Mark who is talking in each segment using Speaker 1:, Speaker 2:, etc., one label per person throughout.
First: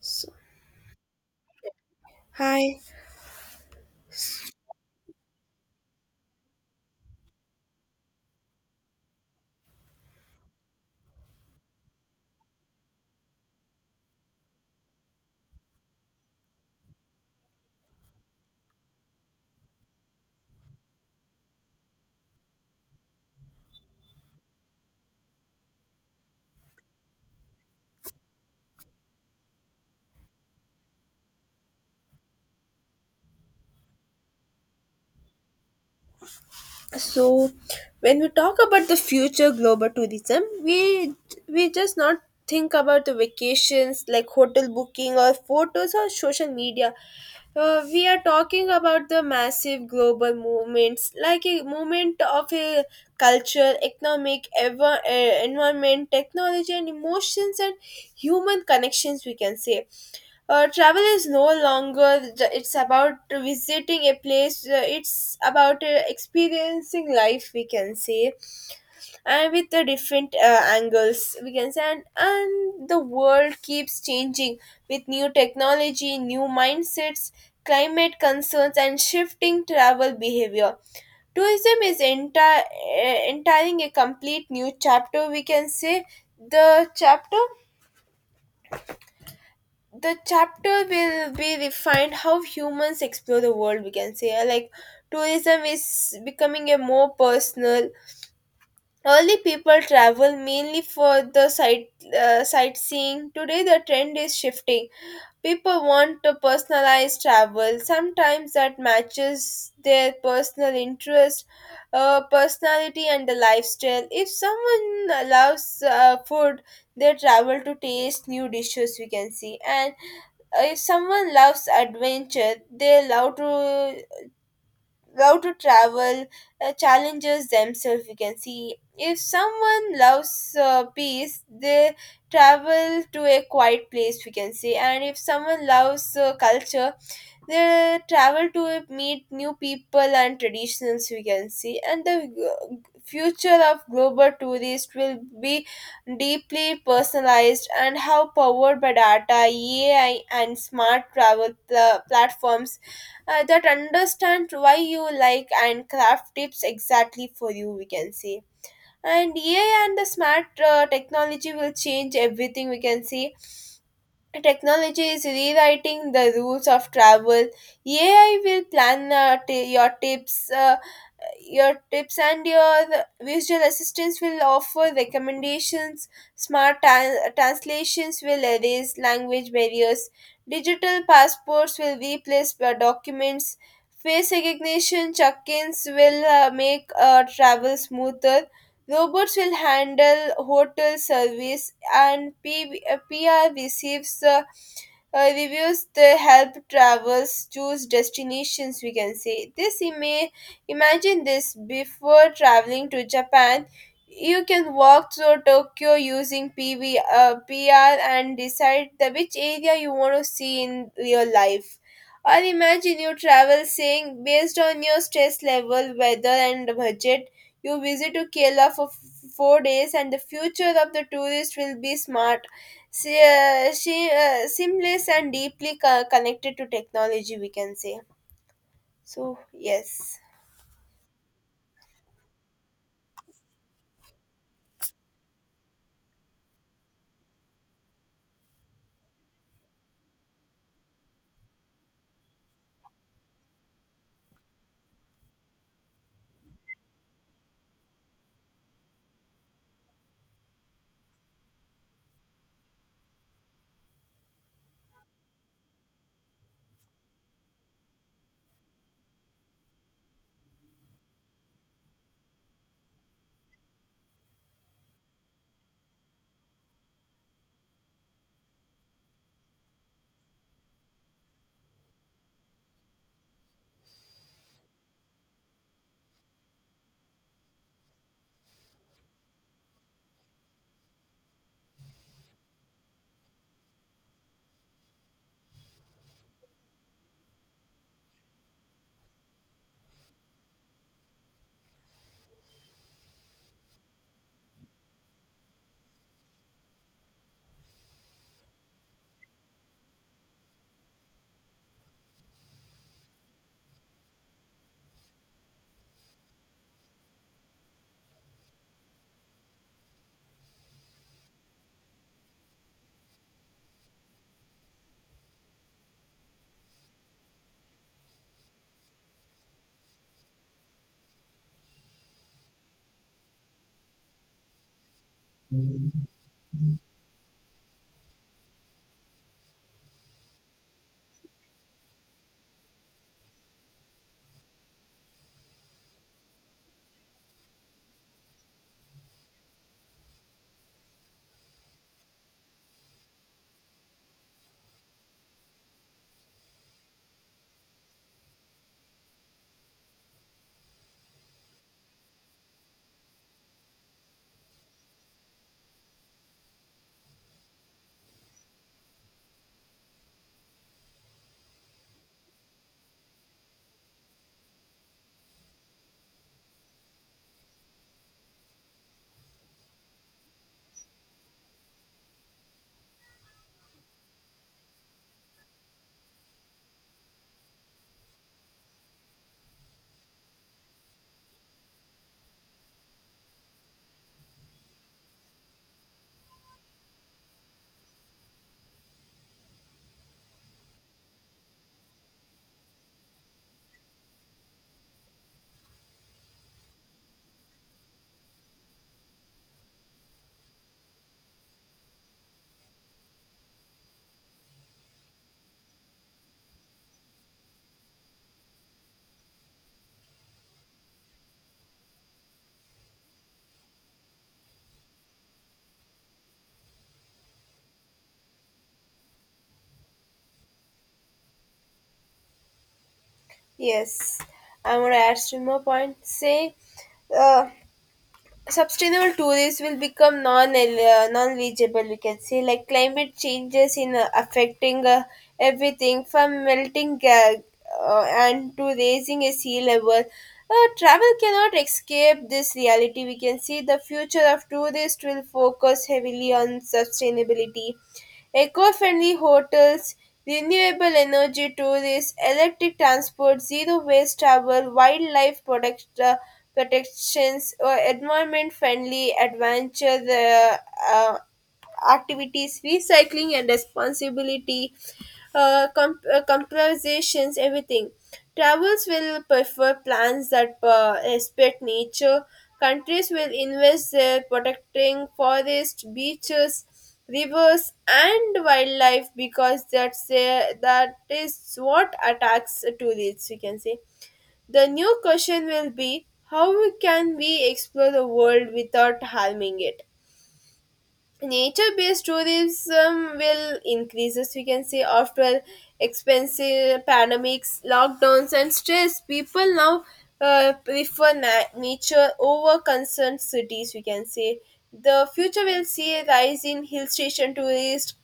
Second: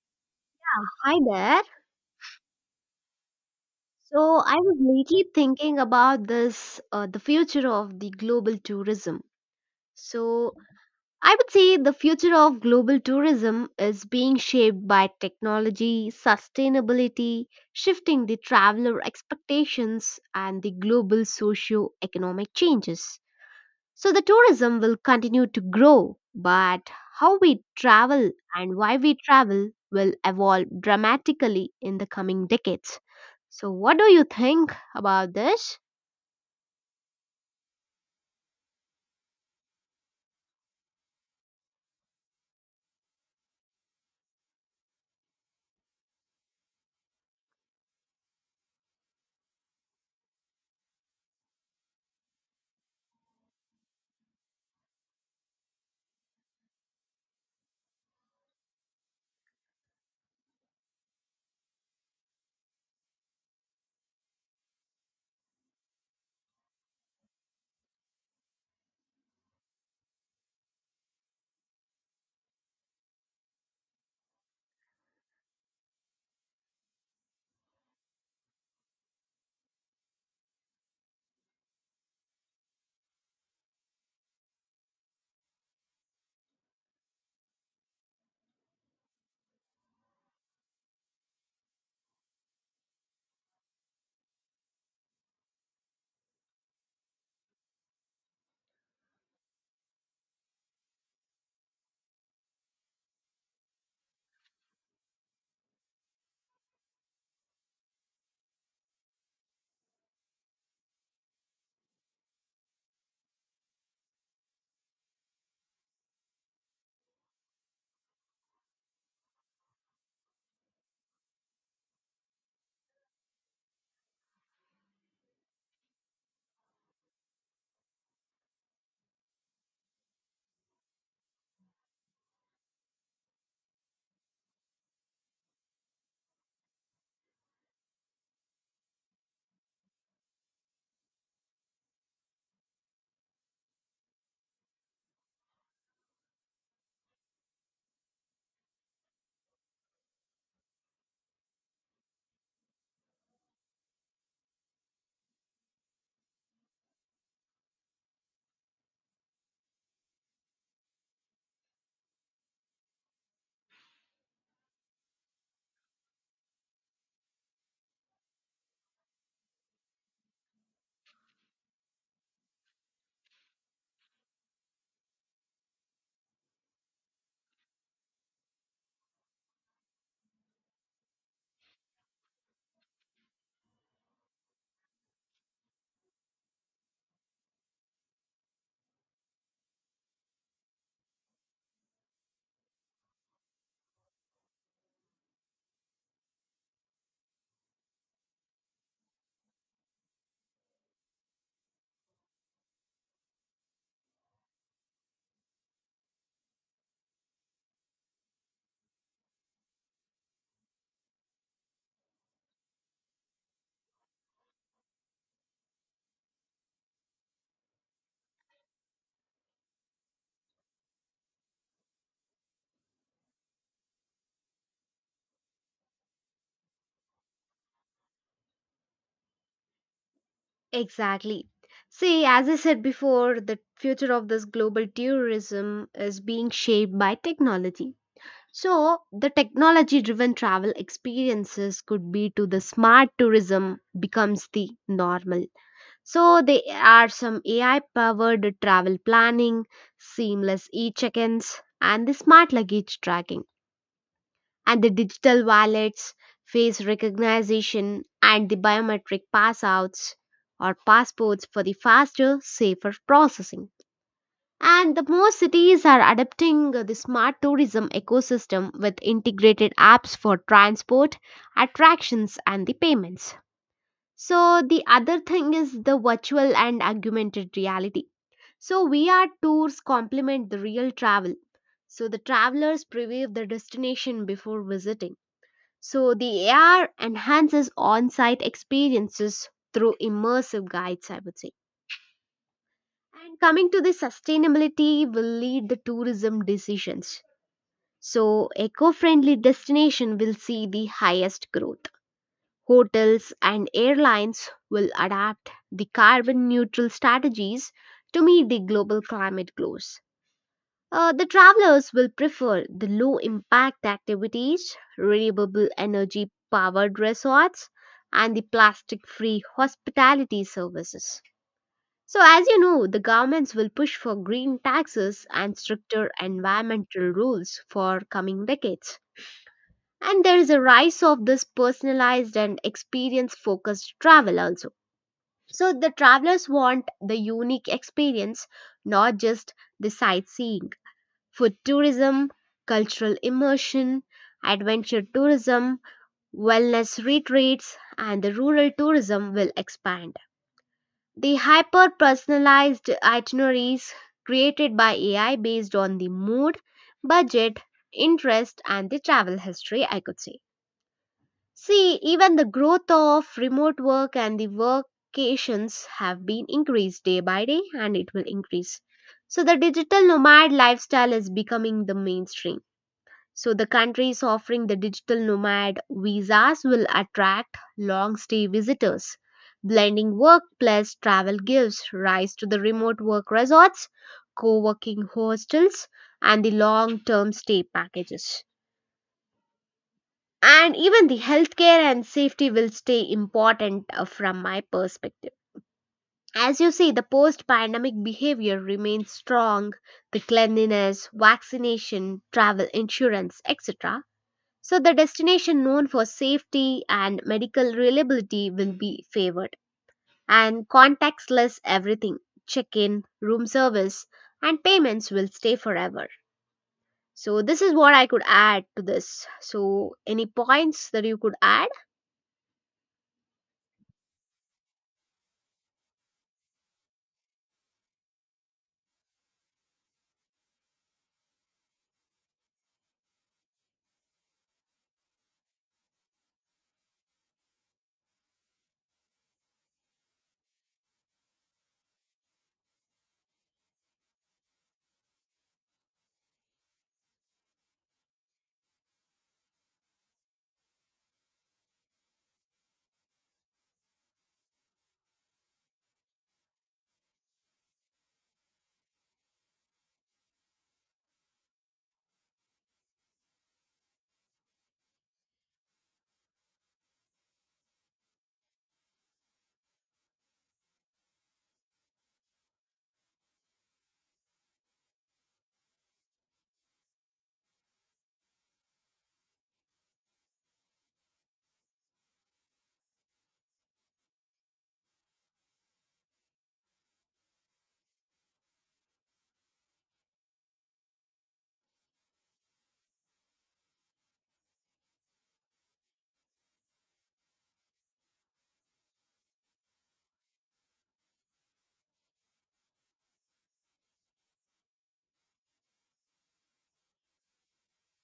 Speaker 1: So,
Speaker 2: Hi there.
Speaker 1: hi.
Speaker 2: So I was lately thinking about this, the future of the global tourism. So I would say the future of global tourism is being shaped by technology, sustainability, shifting the traveler expectations, and the global socio-economic changes. So the tourism will continue to grow, but how we travel and why we travel will evolve dramatically in the coming decades. So, what do you think about this?
Speaker 1: So, when we talk about the future global tourism, we just not think about the vacations like hotel booking or photos or social media. We are talking about the massive global movements, like a movement of a culture, economic, environment, technology, and emotions and human connections. We can say travel is no longer it's about visiting a place, it's about experiencing life, we can say, and with the different angles, we can say. And the world keeps changing with new technology, new mindsets, climate concerns, and shifting travel behavior. Tourism is entering a complete new chapter, we can say. The chapter the chapter will be refined how humans explore the world, we can say. Like tourism is becoming a more personal, early people travel mainly for the sightseeing. Today the trend is shifting. People want to personalized travel sometimes that matches their personal interest, personality, and the lifestyle. If someone loves food, they travel to taste new dishes, we can see. And if someone loves adventure, they love to travel, challenges themselves, we can see. If someone loves peace, they travel to a quiet place, we can see. And if someone loves culture, they travel to meet new people and traditions, we can see. And the future of global tourist will be deeply personalized and how powered by data, ai, and smart travel platforms that understand why you like and craft tips exactly for you, we can see. And ai and the smart technology will change everything, we can see. Technology is rewriting the rules of travel. Ai will plan your tips and your visual assistants will offer recommendations. Smart translations will erase language barriers. Digital passports will replace documents. Face recognition check-ins will make travel smoother. Robots will handle hotel service and P- pr receives reviews the help travelers choose destinations, we can say. This email Imagine this. Before traveling to Japan, you can walk through Tokyo using PR and decide the which area you want to see in real life. Or imagine you travel saying based on your stress level, weather, and budget, you visit to Kerala for 4 days. And the future of the tourist will be smart, seamless, and deeply connected to technology, we can say. So yes.
Speaker 2: Exactly. See, as I said before, the future of this global tourism is being shaped by technology. So, the technology driven travel experiences could be to the smart tourism becomes the normal. So there are some AI powered travel planning, seamless e-check-ins and the smart luggage tracking and the digital wallets, face recognition and the biometric passouts or passports for the faster, safer processing. And the more cities are adapting the smart tourism ecosystem with integrated apps for transport, attractions and the payments. So the other thing is the virtual and augmented reality. So VR tours complement the real travel. So the travelers preview the destination before visiting. So the AR enhances on-site experiences through immersive guides, I would say. And coming to the sustainability will lead the tourism decisions. So eco-friendly destination will see the highest growth. Hotels and airlines will adapt the carbon neutral strategies to meet the global climate goals. The travelers will prefer the low impact activities, renewable energy powered resorts, and the plastic free hospitality services. So, as you know, the governments will push for green taxes and stricter environmental rules for coming decades. And there is a rise of this personalized and experience focused travel also. So, the travelers want the unique experience, not just the sightseeing, food tourism, cultural immersion, adventure tourism, wellness retreats, and the rural tourism will expand. The hyper personalized itineraries created by AI based on the mood, budget, interest, and the travel history, I could say. See, even the growth of remote work and the workations have been increased day by day, and it will increase. So, the digital nomad lifestyle is becoming the mainstream. So, the countries offering the digital nomad visas will attract long stay visitors. Blending work plus travel gives rise to the remote work resorts, co working hostels, and the long term stay packages. And even the healthcare and safety will stay important from my perspective. As you see, the post pandemic behavior remains strong. The cleanliness, vaccination, travel insurance, etc. So, the destination known for safety and medical reliability will be favored. And contactless everything, check in, room service, and payments will stay forever. So, this is what I could add to this. So, any points that you could add?
Speaker 1: Yes, I'm gonna add still more point. Say, uh, sustainable tourism will become non-legible, we can say. Like climate changes in affecting everything from melting and to raising a sea level. Travel cannot escape this reality, we can see. The future of tourists will focus heavily on sustainability, eco-friendly hotels, renewable energy tourists, electric transport, zero waste travel, wildlife protections, or environment friendly adventure uh, activities, recycling and responsibility, compensations, everything. Travels will prefer plans that respect nature. Countries will invest their protecting forests, beaches, rivers, and wildlife because that is what attacks tourists, we can say. The new question will be, how can we explore the world without harming it? Nature-based tourism will increases, we can say. After expensive pandemics lockdowns and stress, people now prefer nature over concerned cities, we can say. The future will see a rise in hill station tourists,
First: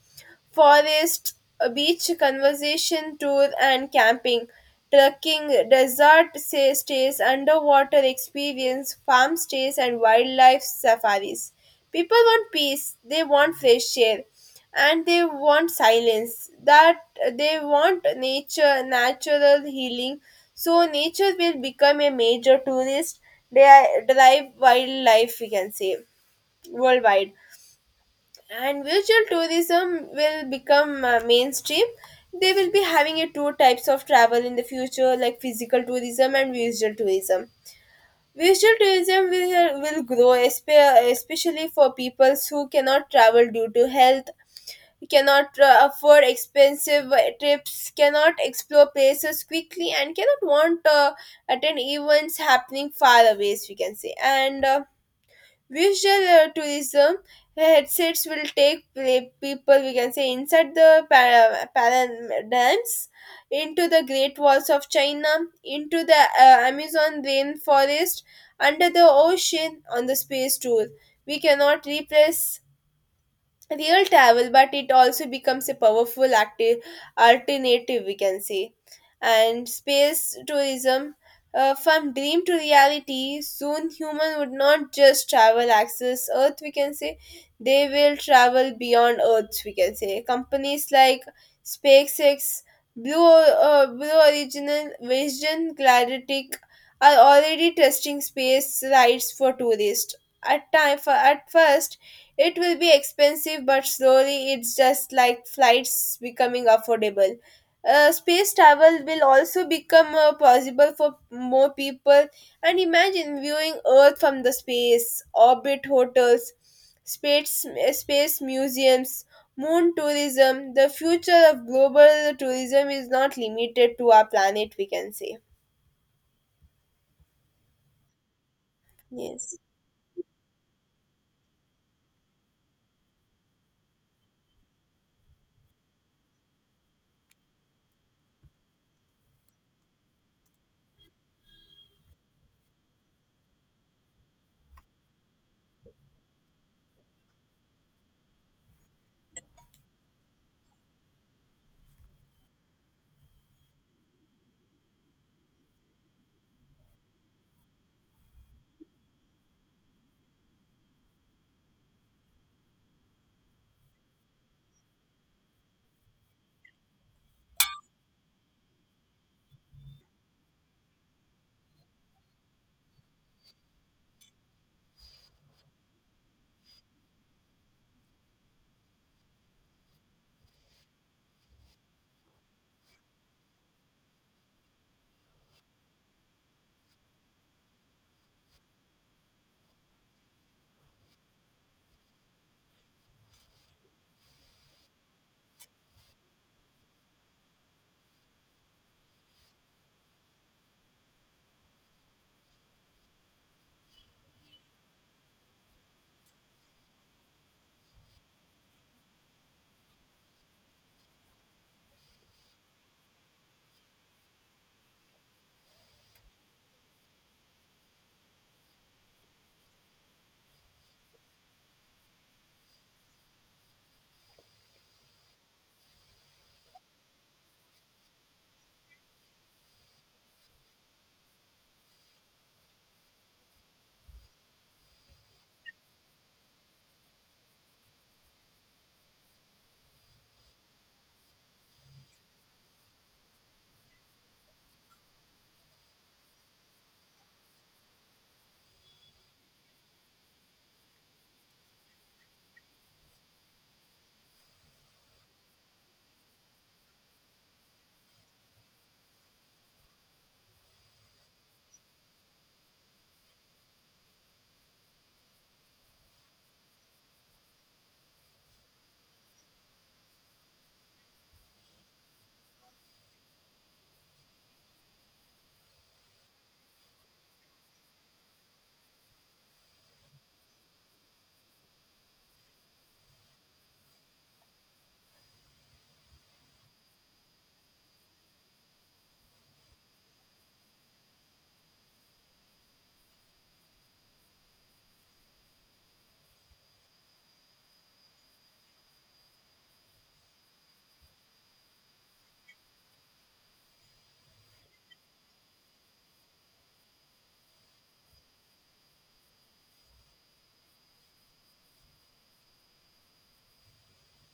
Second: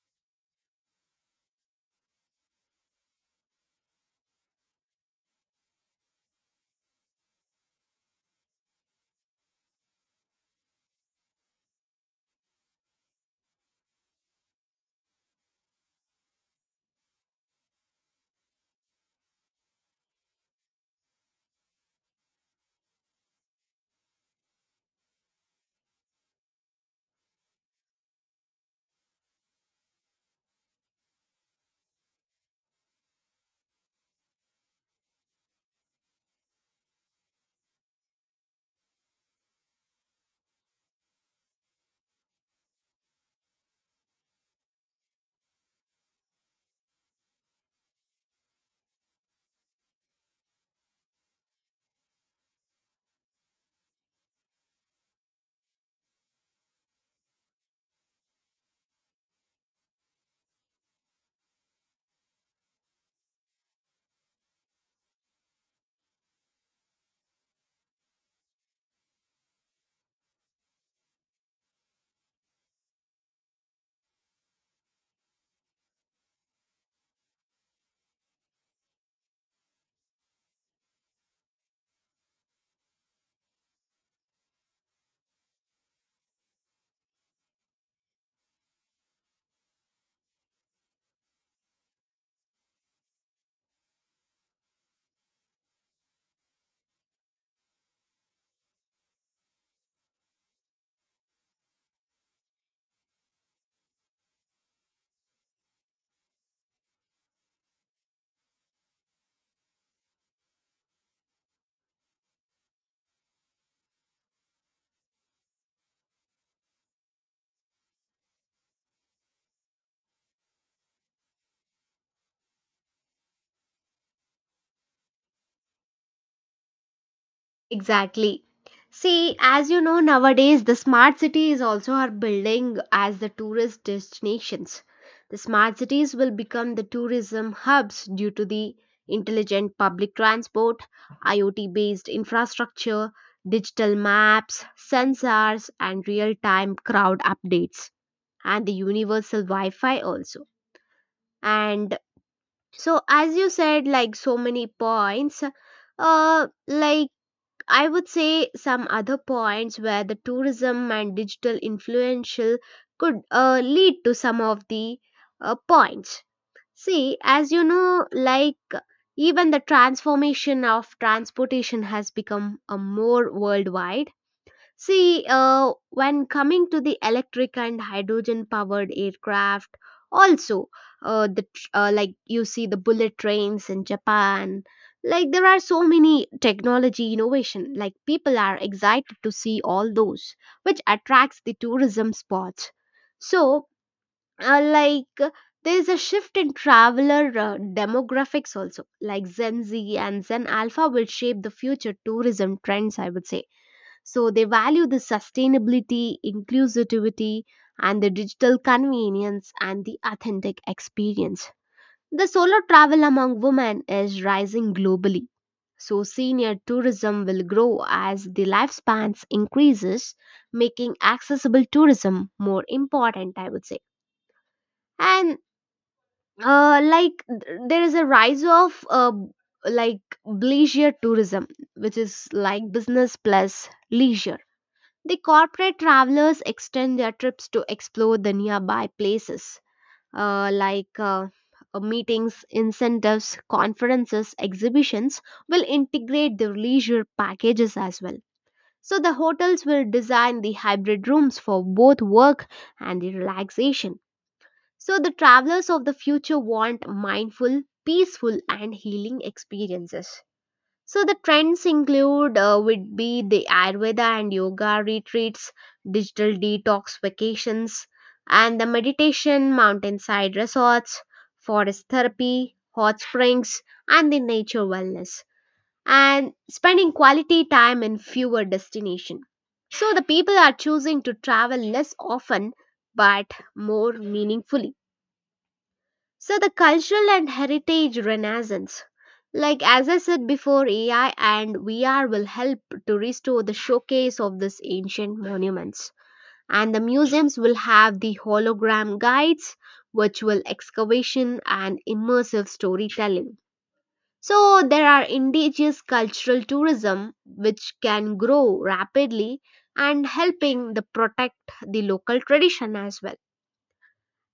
Speaker 1: forest, a beach conservation tour and camping, trekking, desert stays, underwater experience, farm stays, and wildlife safaris. People want peace, they want fresh air, and they want silence. That they want nature, natural healing. So nature will become a major tourist drive wildlife, we can say, worldwide. And virtual tourism will become mainstream. They will be having a two types of travel in the future like physical tourism and virtual tourism. Virtual tourism will grow especially for people who cannot travel due to health, cannot afford expensive trips, cannot explore places quickly, and cannot want to attend events happening far away, as we can say. And visual tourism headsets will take people, we can say, inside the paradigms, into the Great Walls of China, into the Amazon rainforest, under the ocean, on the space tour. We cannot replace real travel, but it also becomes a powerful active alternative, we can say. And space tourism, from dream to reality, soon human would not just travel access earth, we can say. They will travel beyond earth, we can say. Companies like SpaceX, Blue Original, Vision Galactic, are already testing space rides for tourists. At time for at first, it will be expensive, but slowly it's just like flights becoming affordable. Space travel will also become possible for more people. And imagine viewing Earth from the space, orbit hotels, space, space museums, moon tourism. The future of global tourism is not limited to our planet, we can say.
Speaker 2: Exactly. See,
Speaker 1: Yes.
Speaker 2: as you know, nowadays the smart cities also are building as the tourist destinations. The smart cities will become the tourism hubs due to the intelligent public transport, IoT based infrastructure, digital maps, sensors, and real time crowd updates, and the universal Wi Fi also. And so, as you said, like so many points, like I would say some other points where the tourism and digital influential could lead to some of the points. See, as you know, like even the transformation of transportation has become a more worldwide. See, when coming to the electric and hydrogen powered aircraft, also, like you see the bullet trains in Japan, like there are so many technology innovation. Like people are excited to see all those, which attracts the tourism spots. So, uh, like uh, there is a shift in traveler demographics also. Like Gen Z and Zen Alpha will shape the future tourism trends, I would say. So they value the sustainability, inclusivity, and the digital convenience and the authentic experience. The solo travel among women is rising globally. So senior tourism will grow as the lifespans increases, making accessible tourism more important, I would say. And there is a rise of like bleisure tourism, which is like business plus leisure. The corporate travelers extend their trips to explore the nearby places, uh, like uh, meetings, incentives, conferences, exhibitions will integrate their leisure packages as well. So the hotels will design the hybrid rooms for both work and the relaxation. So the travelers of the future want mindful, peaceful and healing experiences. So the trends include would be the Ayurveda and yoga retreats, digital detox vacations, and the meditation, mountainside resorts, forest therapy, hot springs, and the nature wellness, and spending quality time in fewer destinations. So the people are choosing to travel less often but more meaningfully. So the cultural and heritage renaissance. Like as I said before, AI and VR will help to restore the showcase of these ancient monuments. And the museums will have the hologram guides, virtual excavation, and immersive storytelling. So there are indigenous cultural tourism which can grow rapidly and helping the protect the local tradition as well,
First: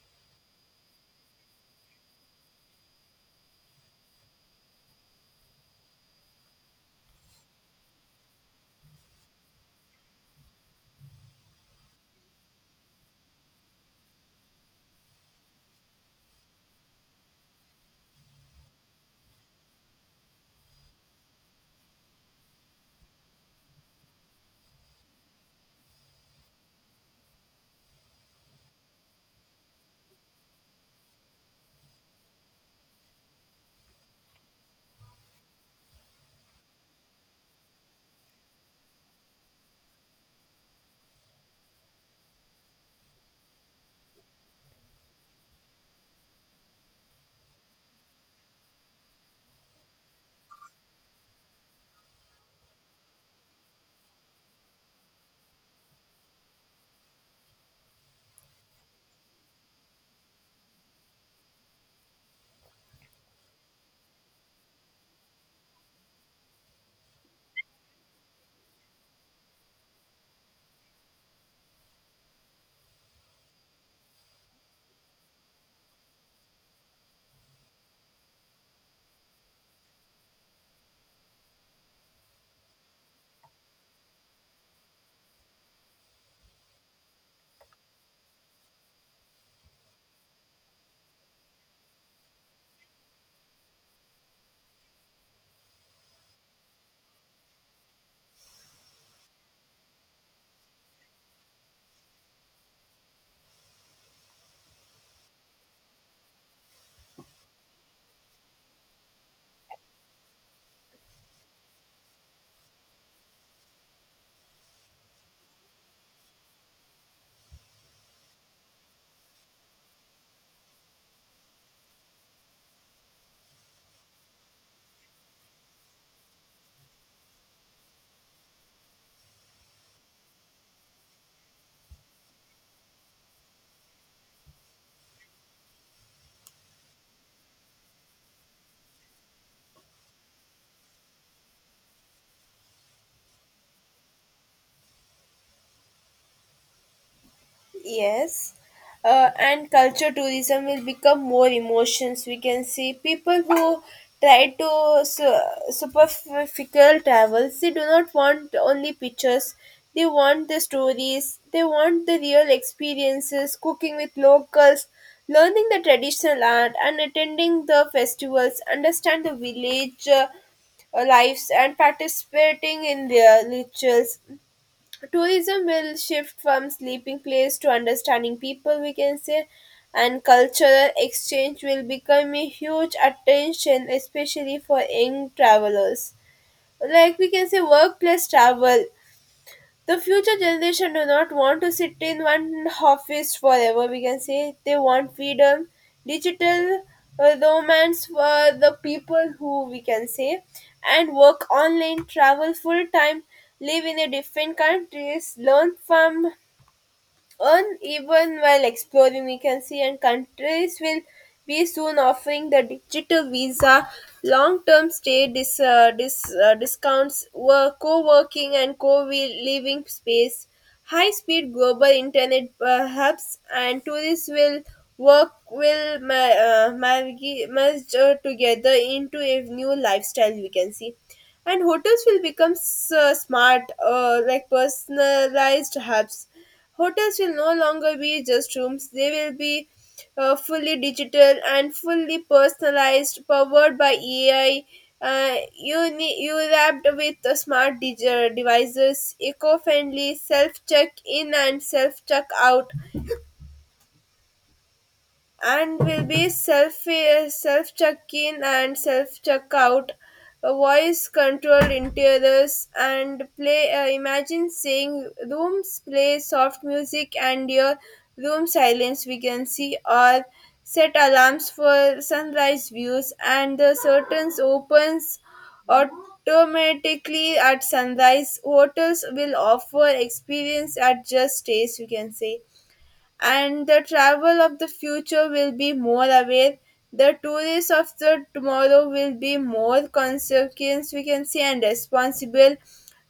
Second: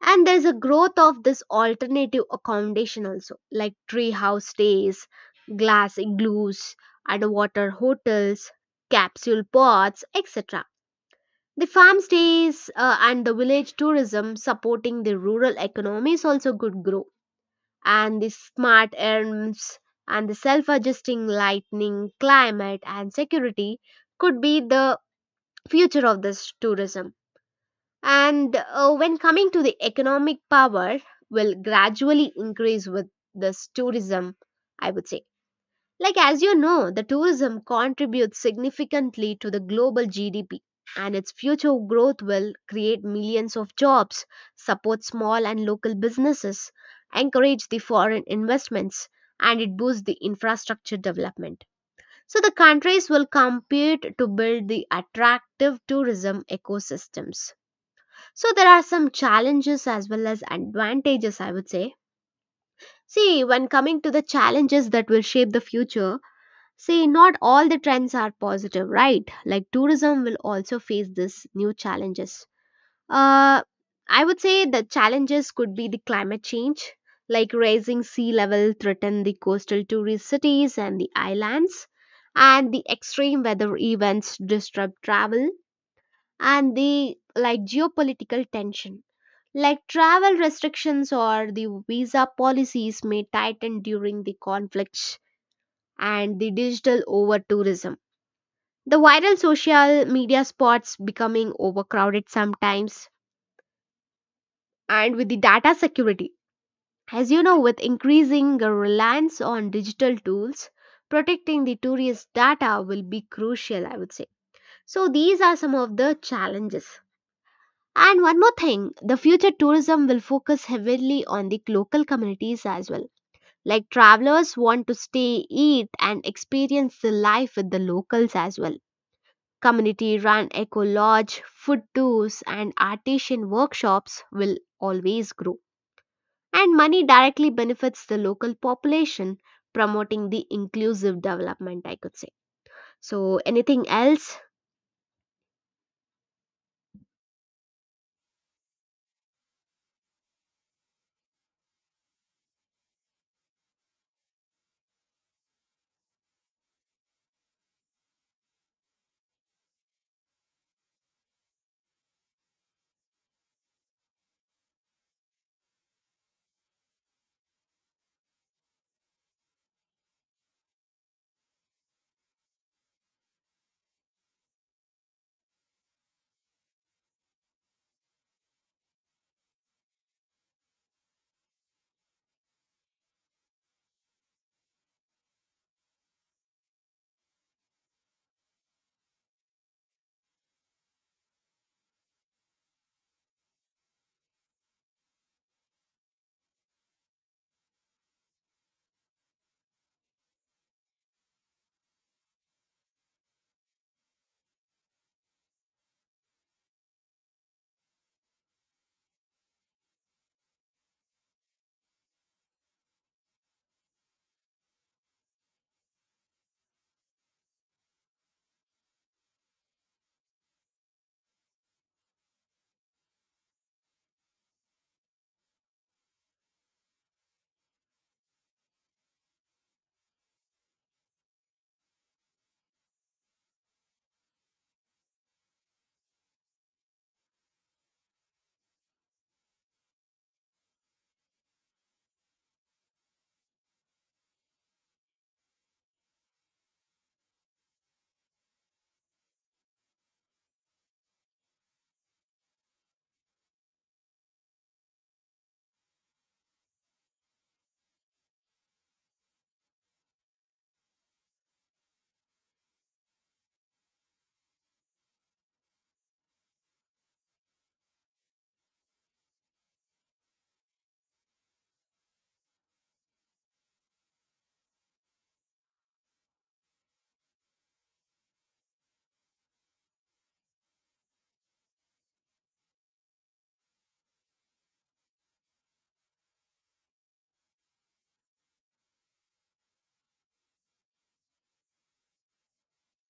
Speaker 2: and there's a growth of this alternative accommodation also, like treehouse stays, glass igloos, underwater hotels, capsule pods, etc. The farm stays and the village tourism supporting the rural economies also could grow, and the smart erms and the self-adjusting lightning climate and security could be the future of this tourism. And when coming to the economic power, will gradually increase with this tourism, I would say. Like, as you know, the tourism contributes significantly to the global GDP, and its future growth will create millions of jobs, support small and local businesses, encourage the foreign investments, and it boosts the infrastructure development. So, the countries will compete to build the attractive tourism ecosystems, so there are some challenges as well as advantages, I would say. See, when coming to the challenges that will shape the future, see, not all the trends are positive, right? Like tourism will also face this new challenges. Uh, I would say the challenges could be the climate change, like rising sea level threaten the coastal tourist cities and the islands, and the extreme weather events disrupt travel, and the like geopolitical tension, like travel restrictions or the visa policies may tighten during the conflicts, and the digital over tourism. The viral social media spots becoming overcrowded sometimes, and with the data security. As you know, with increasing reliance on digital tools, protecting the tourist data will be crucial, I would say. So these are some of the challenges. And one more thing, the future tourism will focus heavily on the local communities as well. Like travelers want to stay, eat, and experience the life with the locals as well. Community run eco lodge, food tours, and artisan workshops will always grow. And money directly benefits the local population, promoting the inclusive development, I could say. So, anything else?
Speaker 1: Yes, and culture tourism will become more emotions, we can see. People who try to superficial travels. They do not want only pictures. They want the stories. They want the real experiences. Cooking with locals, learning the traditional art, and attending the festivals. Understand the village. Lives and participating in their rituals. Tourism will shift from sleeping place to understanding people, we can say. And cultural exchange will become a huge attention, especially for young travelers, like we can say workplace travel. The future generation do not want to sit in one office forever, we can say. They want freedom, digital romance for the people who we can say, and work online, travel full time, live in a different countries, learn from, and even while exploring, we can see. And countries will be soon offering the digital visa, long-term stay discounts, work, co-working and co-living space, high-speed global internet hubs, and tourists will work will ma- margi- merge together into a new lifestyle, we can see. And hotels will become smart like personalized hubs. Hotels will no longer be just rooms, they will be fully digital and fully personalized, powered by AI. You need, you wrapped with the smart devices, eco-friendly self-check-in and self-check-out, and will be self check in and self check out, voice controlled interiors and play, imagine saying rooms play soft music and your room silence, we can see. Or set alarms for sunrise views and the curtains opens automatically at sunrise. Hotels will offer experience at just stays, we can say. And the travel of the future will be more aware. The tourists of the tomorrow will be more consequence, we can say, and responsible,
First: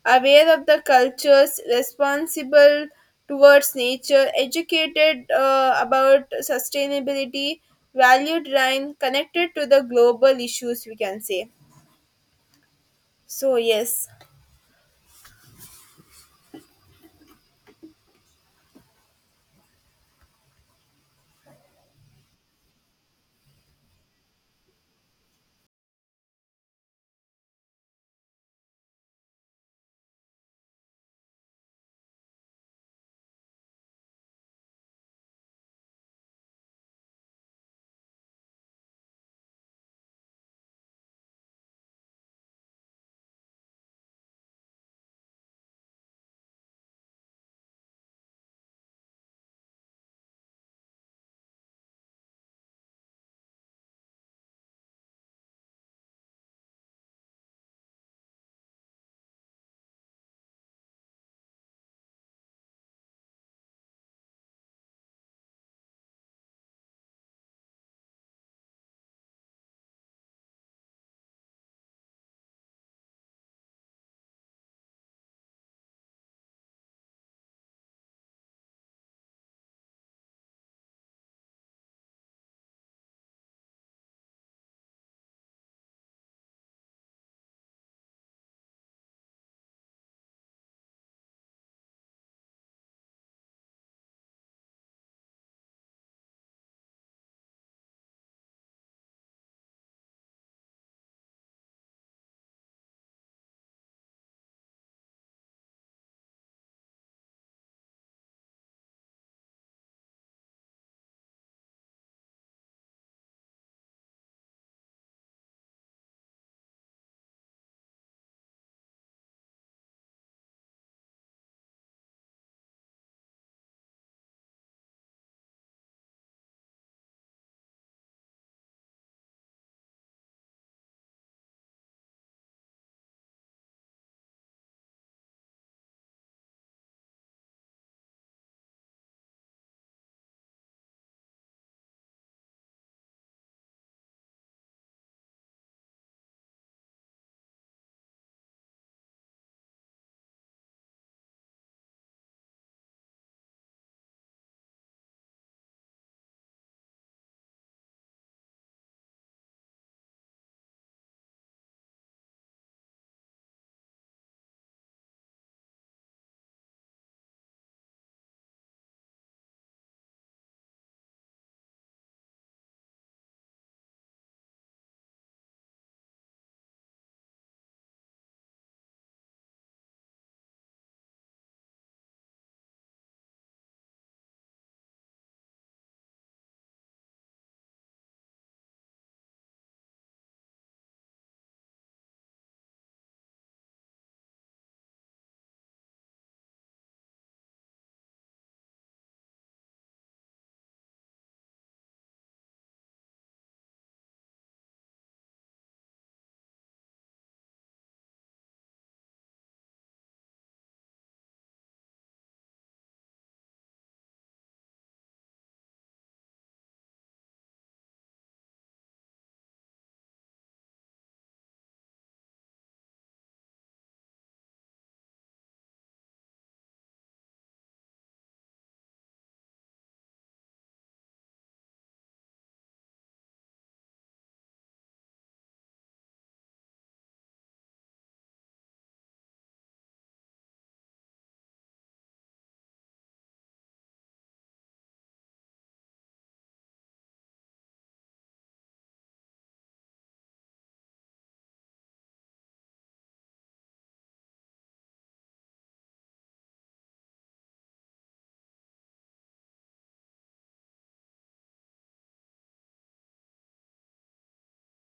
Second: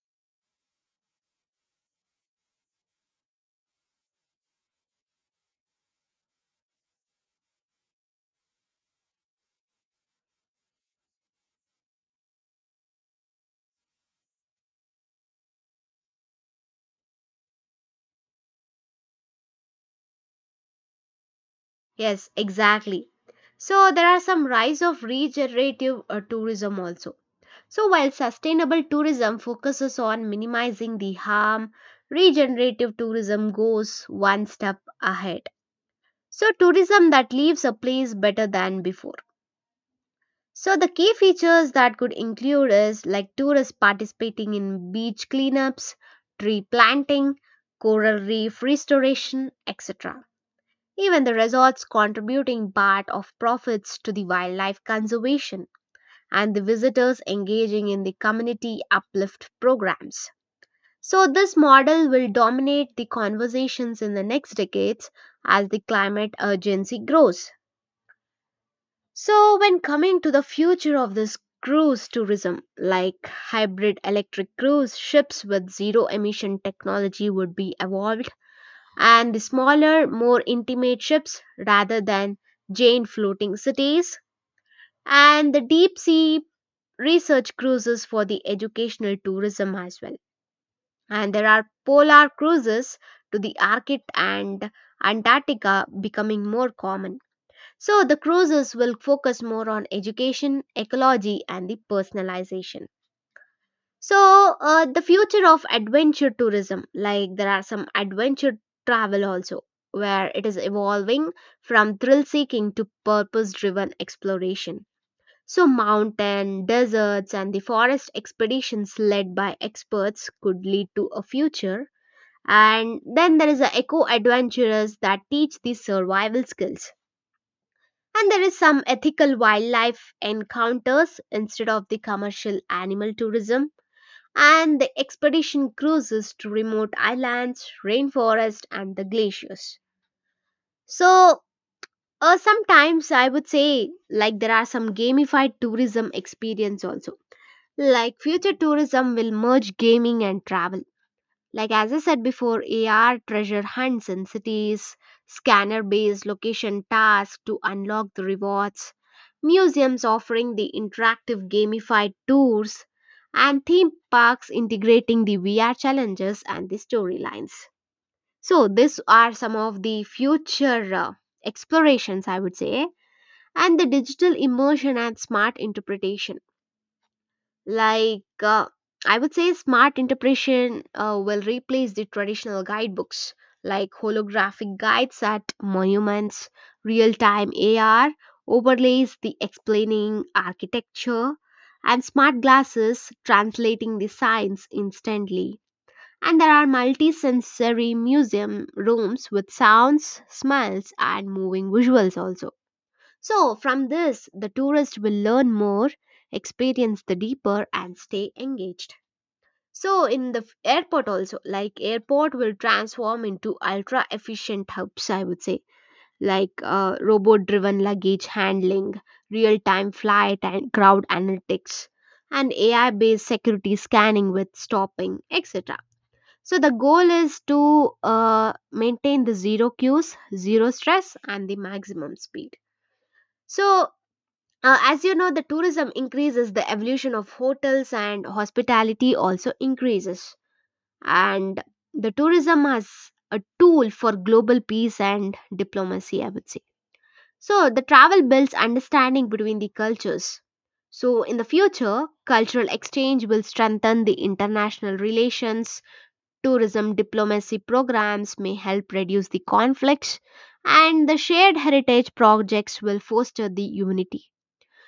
Speaker 1: aware of the cultures, responsible towards nature, educated about sustainability, valued rhyme, connected to the global issues, we can say. So yes.
Speaker 2: Yes, exactly. So, there are some rise of regenerative tourism also. So, while sustainable tourism focuses on minimizing the harm, regenerative tourism goes one step ahead. So, tourism that leaves a place better than before. So, the key features that could include is like tourists participating in beach cleanups, tree planting, coral reef restoration, etc. Even the resorts contributing part of profits to the wildlife conservation and the visitors engaging in the community uplift programs. So, this model will dominate the conversations in the next decades as the climate urgency grows. So, when coming to the future of this cruise tourism, like hybrid electric cruise ships with zero emission technology would be evolved, and the smaller, more intimate ships rather than giant floating cities, and the deep sea research cruises for the educational tourism as well. And there are polar cruises to the Arctic and Antarctica becoming more common. So the cruises will focus more on education, ecology, and the personalization. So, the future of adventure tourism, like there are some adventure travel also, where it is evolving from thrill seeking to purpose driven exploration. So, mountain, deserts, and the forest expeditions led by experts could lead to a future. And then there is the eco adventurers that teach these survival skills. And there is some ethical wildlife encounters instead of the commercial animal tourism. And the expedition cruises to remote islands, rainforest, and the glaciers. So, sometimes I would say like there are some gamified tourism experience also. Like future tourism will merge gaming and travel. Like as I said before, AR treasure hunts in cities, scanner based location tasks to unlock the rewards, museums offering the interactive gamified tours, and theme parks integrating the VR challenges and the storylines. So, these are some of the future explorations, I would say, and the digital immersion and smart interpretation. Like, I would say smart interpretation will replace the traditional guidebooks, like holographic guides at monuments, real time AR overlays the explaining architecture, and smart glasses translating the signs instantly. And there are multi-sensory museum rooms with sounds, smells, and moving visuals also. So, from this, the tourist will learn more, experience the deeper, and stay engaged. So, in the airport also, like airport will transform into ultra efficient hubs, I would say, like robot driven luggage handling, real time flight and crowd analytics, and AI based security scanning with stopping, etc. So, the goal is to maintain the zero queues, zero stress, and the maximum speed. So, as you know, the tourism increases, the evolution of hotels and hospitality also increases. And the tourism has a tool for global peace and diplomacy, I would say. So, the travel builds understanding between the cultures. So, in the future, cultural exchange will strengthen the international relations. Tourism diplomacy programs may help reduce the conflicts, and the shared heritage projects will foster the unity.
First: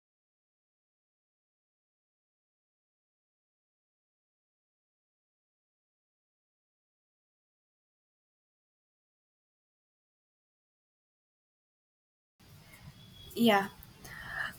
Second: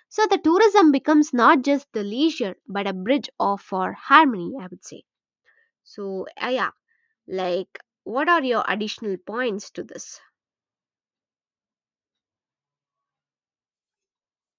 Speaker 2: So the tourism becomes not just the leisure but a bridge of for harmony, I would say. So, like what are your additional points to this?
Speaker 1: Yeah.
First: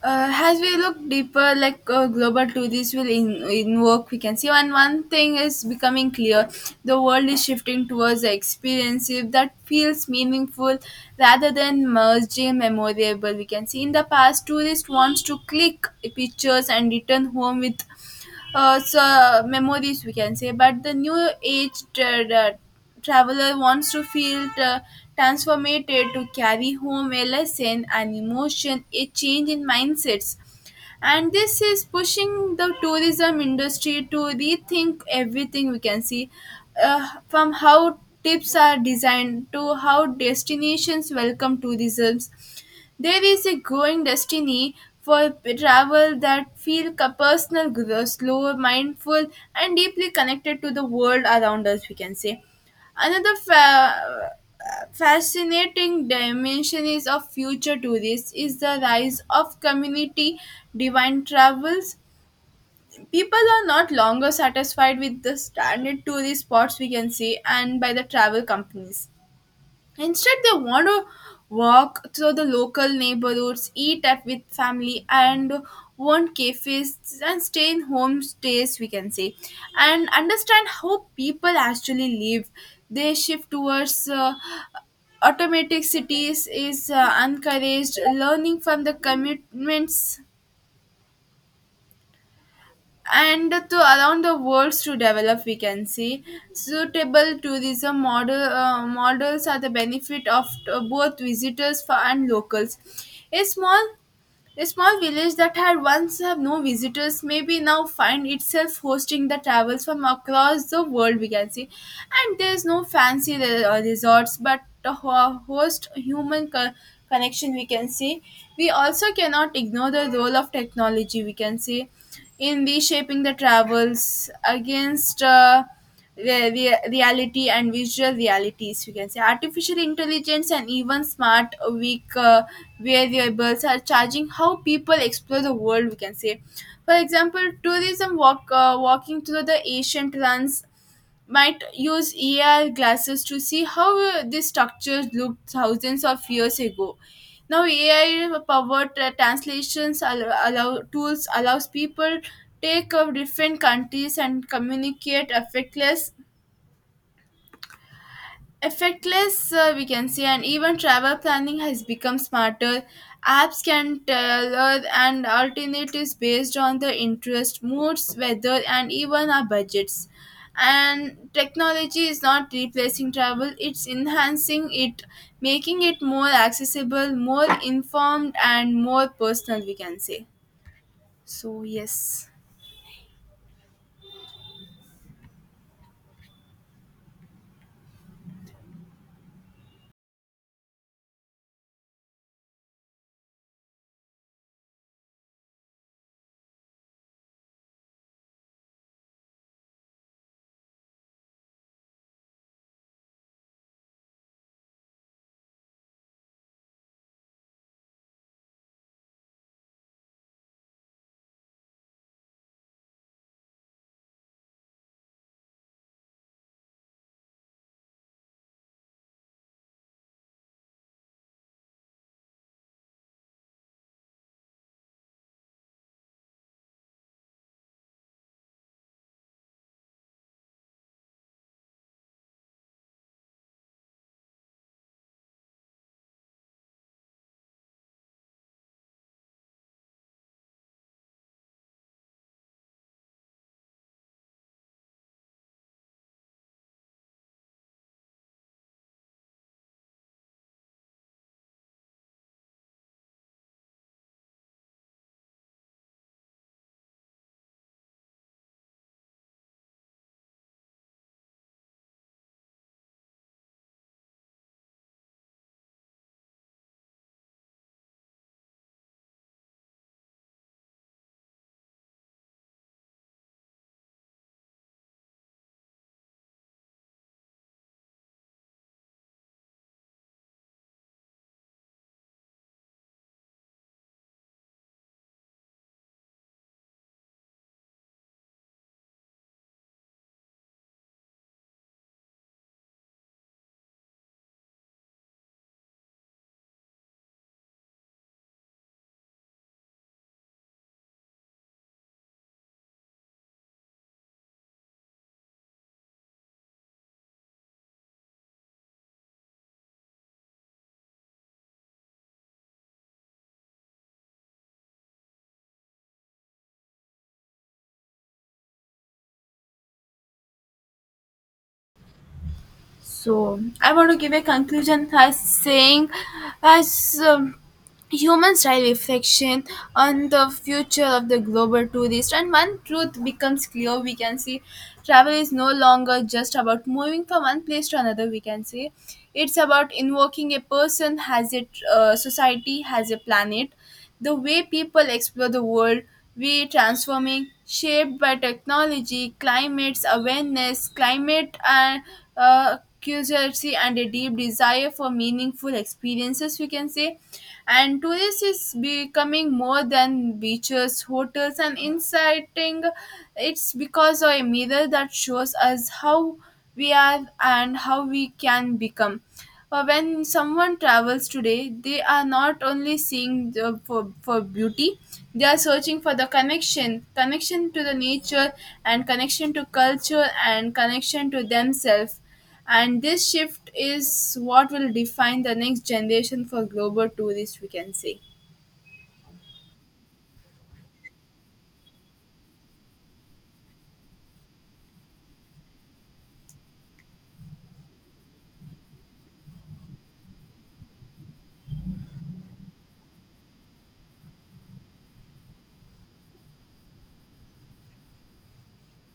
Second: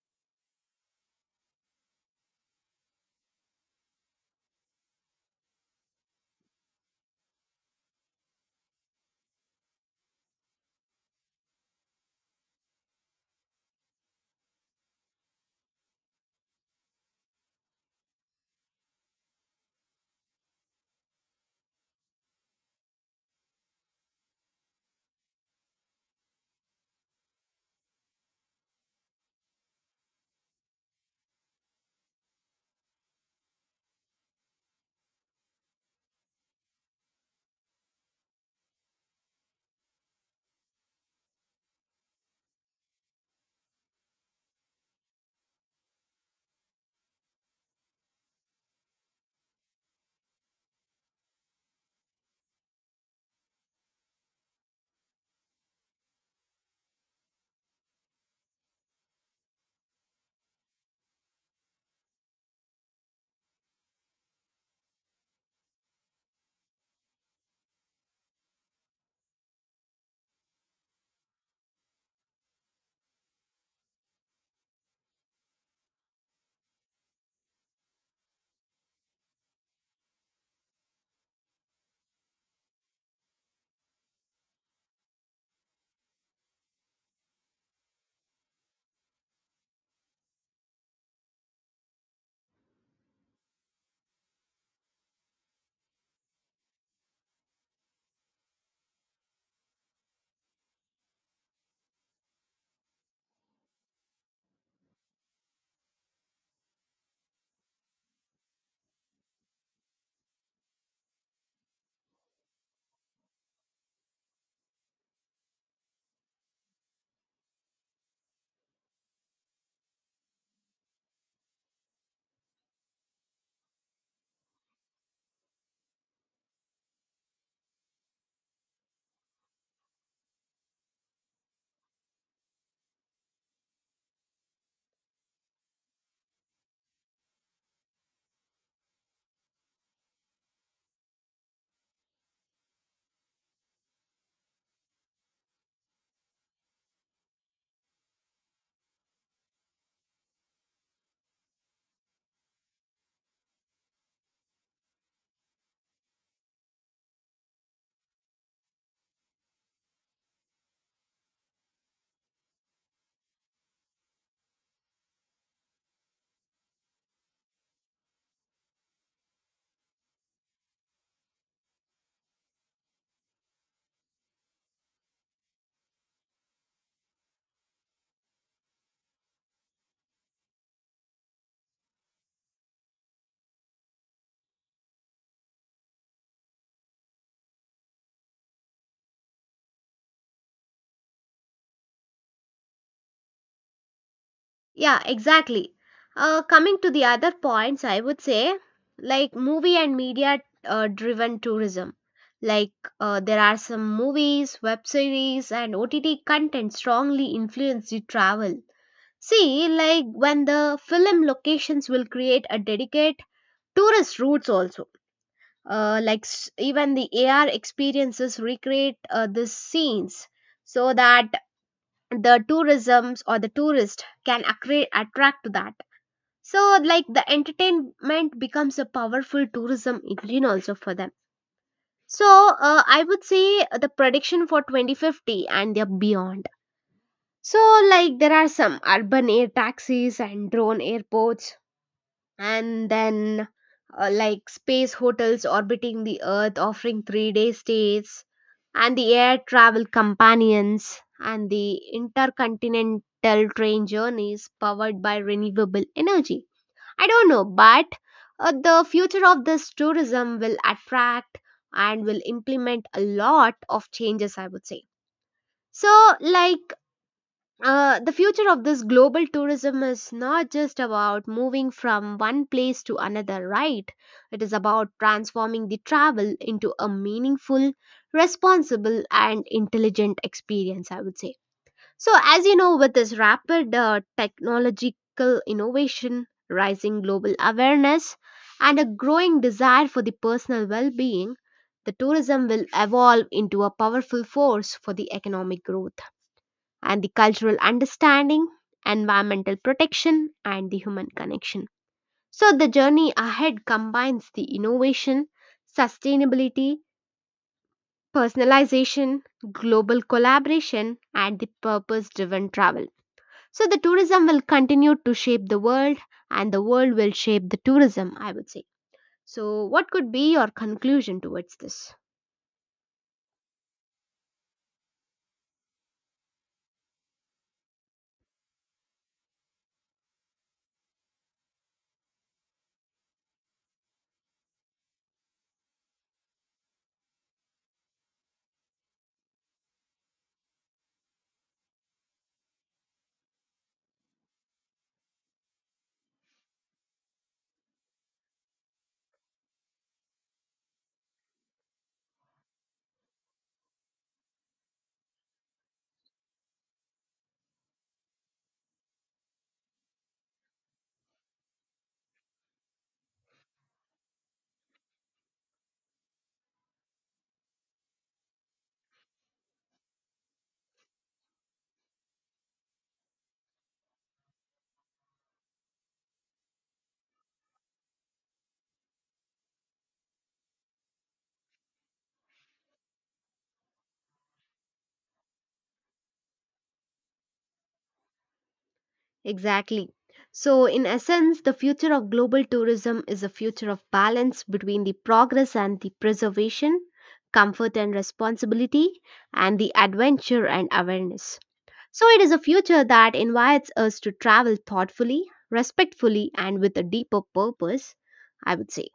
Speaker 1: As we look deeper, like global tourism will in work, we can see. And one thing is becoming clear: the world is shifting towards the experience that feels meaningful rather than merging memorable, we can see. In the past, tourists wants to click pictures and return home with memories, we can say. But the new age traveler wants to feel transformated, to carry home a lesson, an emotion, a change in mindsets. And this is pushing the tourism industry to rethink everything, we can see. From how tips are designed to how destinations welcome tourism, there is a growing destiny for travel that feel personal, slow, mindful, and deeply connected to the world around us, we can say. Another fascinating dimension is of future tourists is the rise of community divine travels. People are not longer satisfied with the standard tourist spots, we can say, and by the travel companies. Instead, they want to walk through the local neighborhoods, eat at with family, and want cafes and stay in homestays, we can say, and understand how people actually live. They shift towards automatic cities is encouraged. Learning from the commitments and to allow the worlds to develop, we can see. Suitable tourism model models are the benefit of both visitors for and locals. a small a small village that had once had no visitors may be now find itself hosting the travels from across the world, we can see. And there's no fancy resorts but the host human connection, we can see. We also cannot ignore the role of technology, we can see, in reshaping the travels against reality and visual realities, we can say, artificial intelligence and even smart weak variables are charging how people explore the world, we can say. For example, tourism walking through the ancient ruins might use AR glasses to see how these structures looked thousands of years ago. Now AI powered translations allow tools allows people take of different countries and communicate effortless, effectless, we can say. And even travel planning has become smarter. Apps can tailor and alternatives based on the interest, moods, weather, and even our budgets. And technology is not replacing travel, it's enhancing it, making it more accessible, more informed, and more personal, we can say. So, yes.
Speaker 2: Yeah, exactly. Coming to the other points, I would say, like movie and media driven tourism. Like there are some movies, web series, and OTT content strongly influence the travel. See, like when the film locations will create a dedicate tourist routes also, even the AR experiences recreate the scenes so that the tourisms or the tourist can attract to that. So like the entertainment becomes a powerful tourism engine also for them. So, I would say the prediction for 2050 and they're beyond. So like there are some urban air taxis and drone airports, and then like space hotels orbiting the earth offering 3-day stays and the air travel companions and the intercontinental train journeys powered by renewable energy. I don't know, but the future of this tourism will attract and will implement a lot of changes, I would say. So like uh, the future of this global tourism is not just about moving from one place to another, right? It is about transforming the travel into a meaningful, responsible, and intelligent experience, I would say. So, as you know, with this rapid technological innovation, rising global awareness, and a growing desire for the personal well being, the tourism will evolve into a powerful force for the economic growth and the cultural understanding, environmental protection, and the human connection. So, the journey ahead combines the innovation, sustainability, personalization, global collaboration, and the purpose driven travel. So, the tourism will continue to shape the world, and the world will shape the tourism, I would say. So, what could be your conclusion towards this?
Speaker 1: So I want to give a conclusion by saying, as humans style reflection on the future of the global tourist, and one truth becomes clear, we can see. Travel is no longer just about moving from one place to another, we can say. It's about invoking a person, has a society, has a planet. The way people explore the world, we transforming, shaped by technology, climates awareness, climate and curiosity, and a deep desire for meaningful experiences, we can say. And tourist is becoming more than beaches, hotels, and inciting. It's because of a mirror that shows us how we are and how we can become. When someone travels today, they are not only seeing the, for beauty, they are searching for the connection, connection to the nature, and connection to culture, and connection to themselves. And this shift is what will define the next generation for global tourists, we can say.
Speaker 2: Exactly. So, in essence, the future of global tourism is a future of balance between the progress and the preservation, comfort and responsibility, and the adventure and awareness. So, it is a future that invites us to travel thoughtfully, respectfully, and with a deeper purpose, I would say.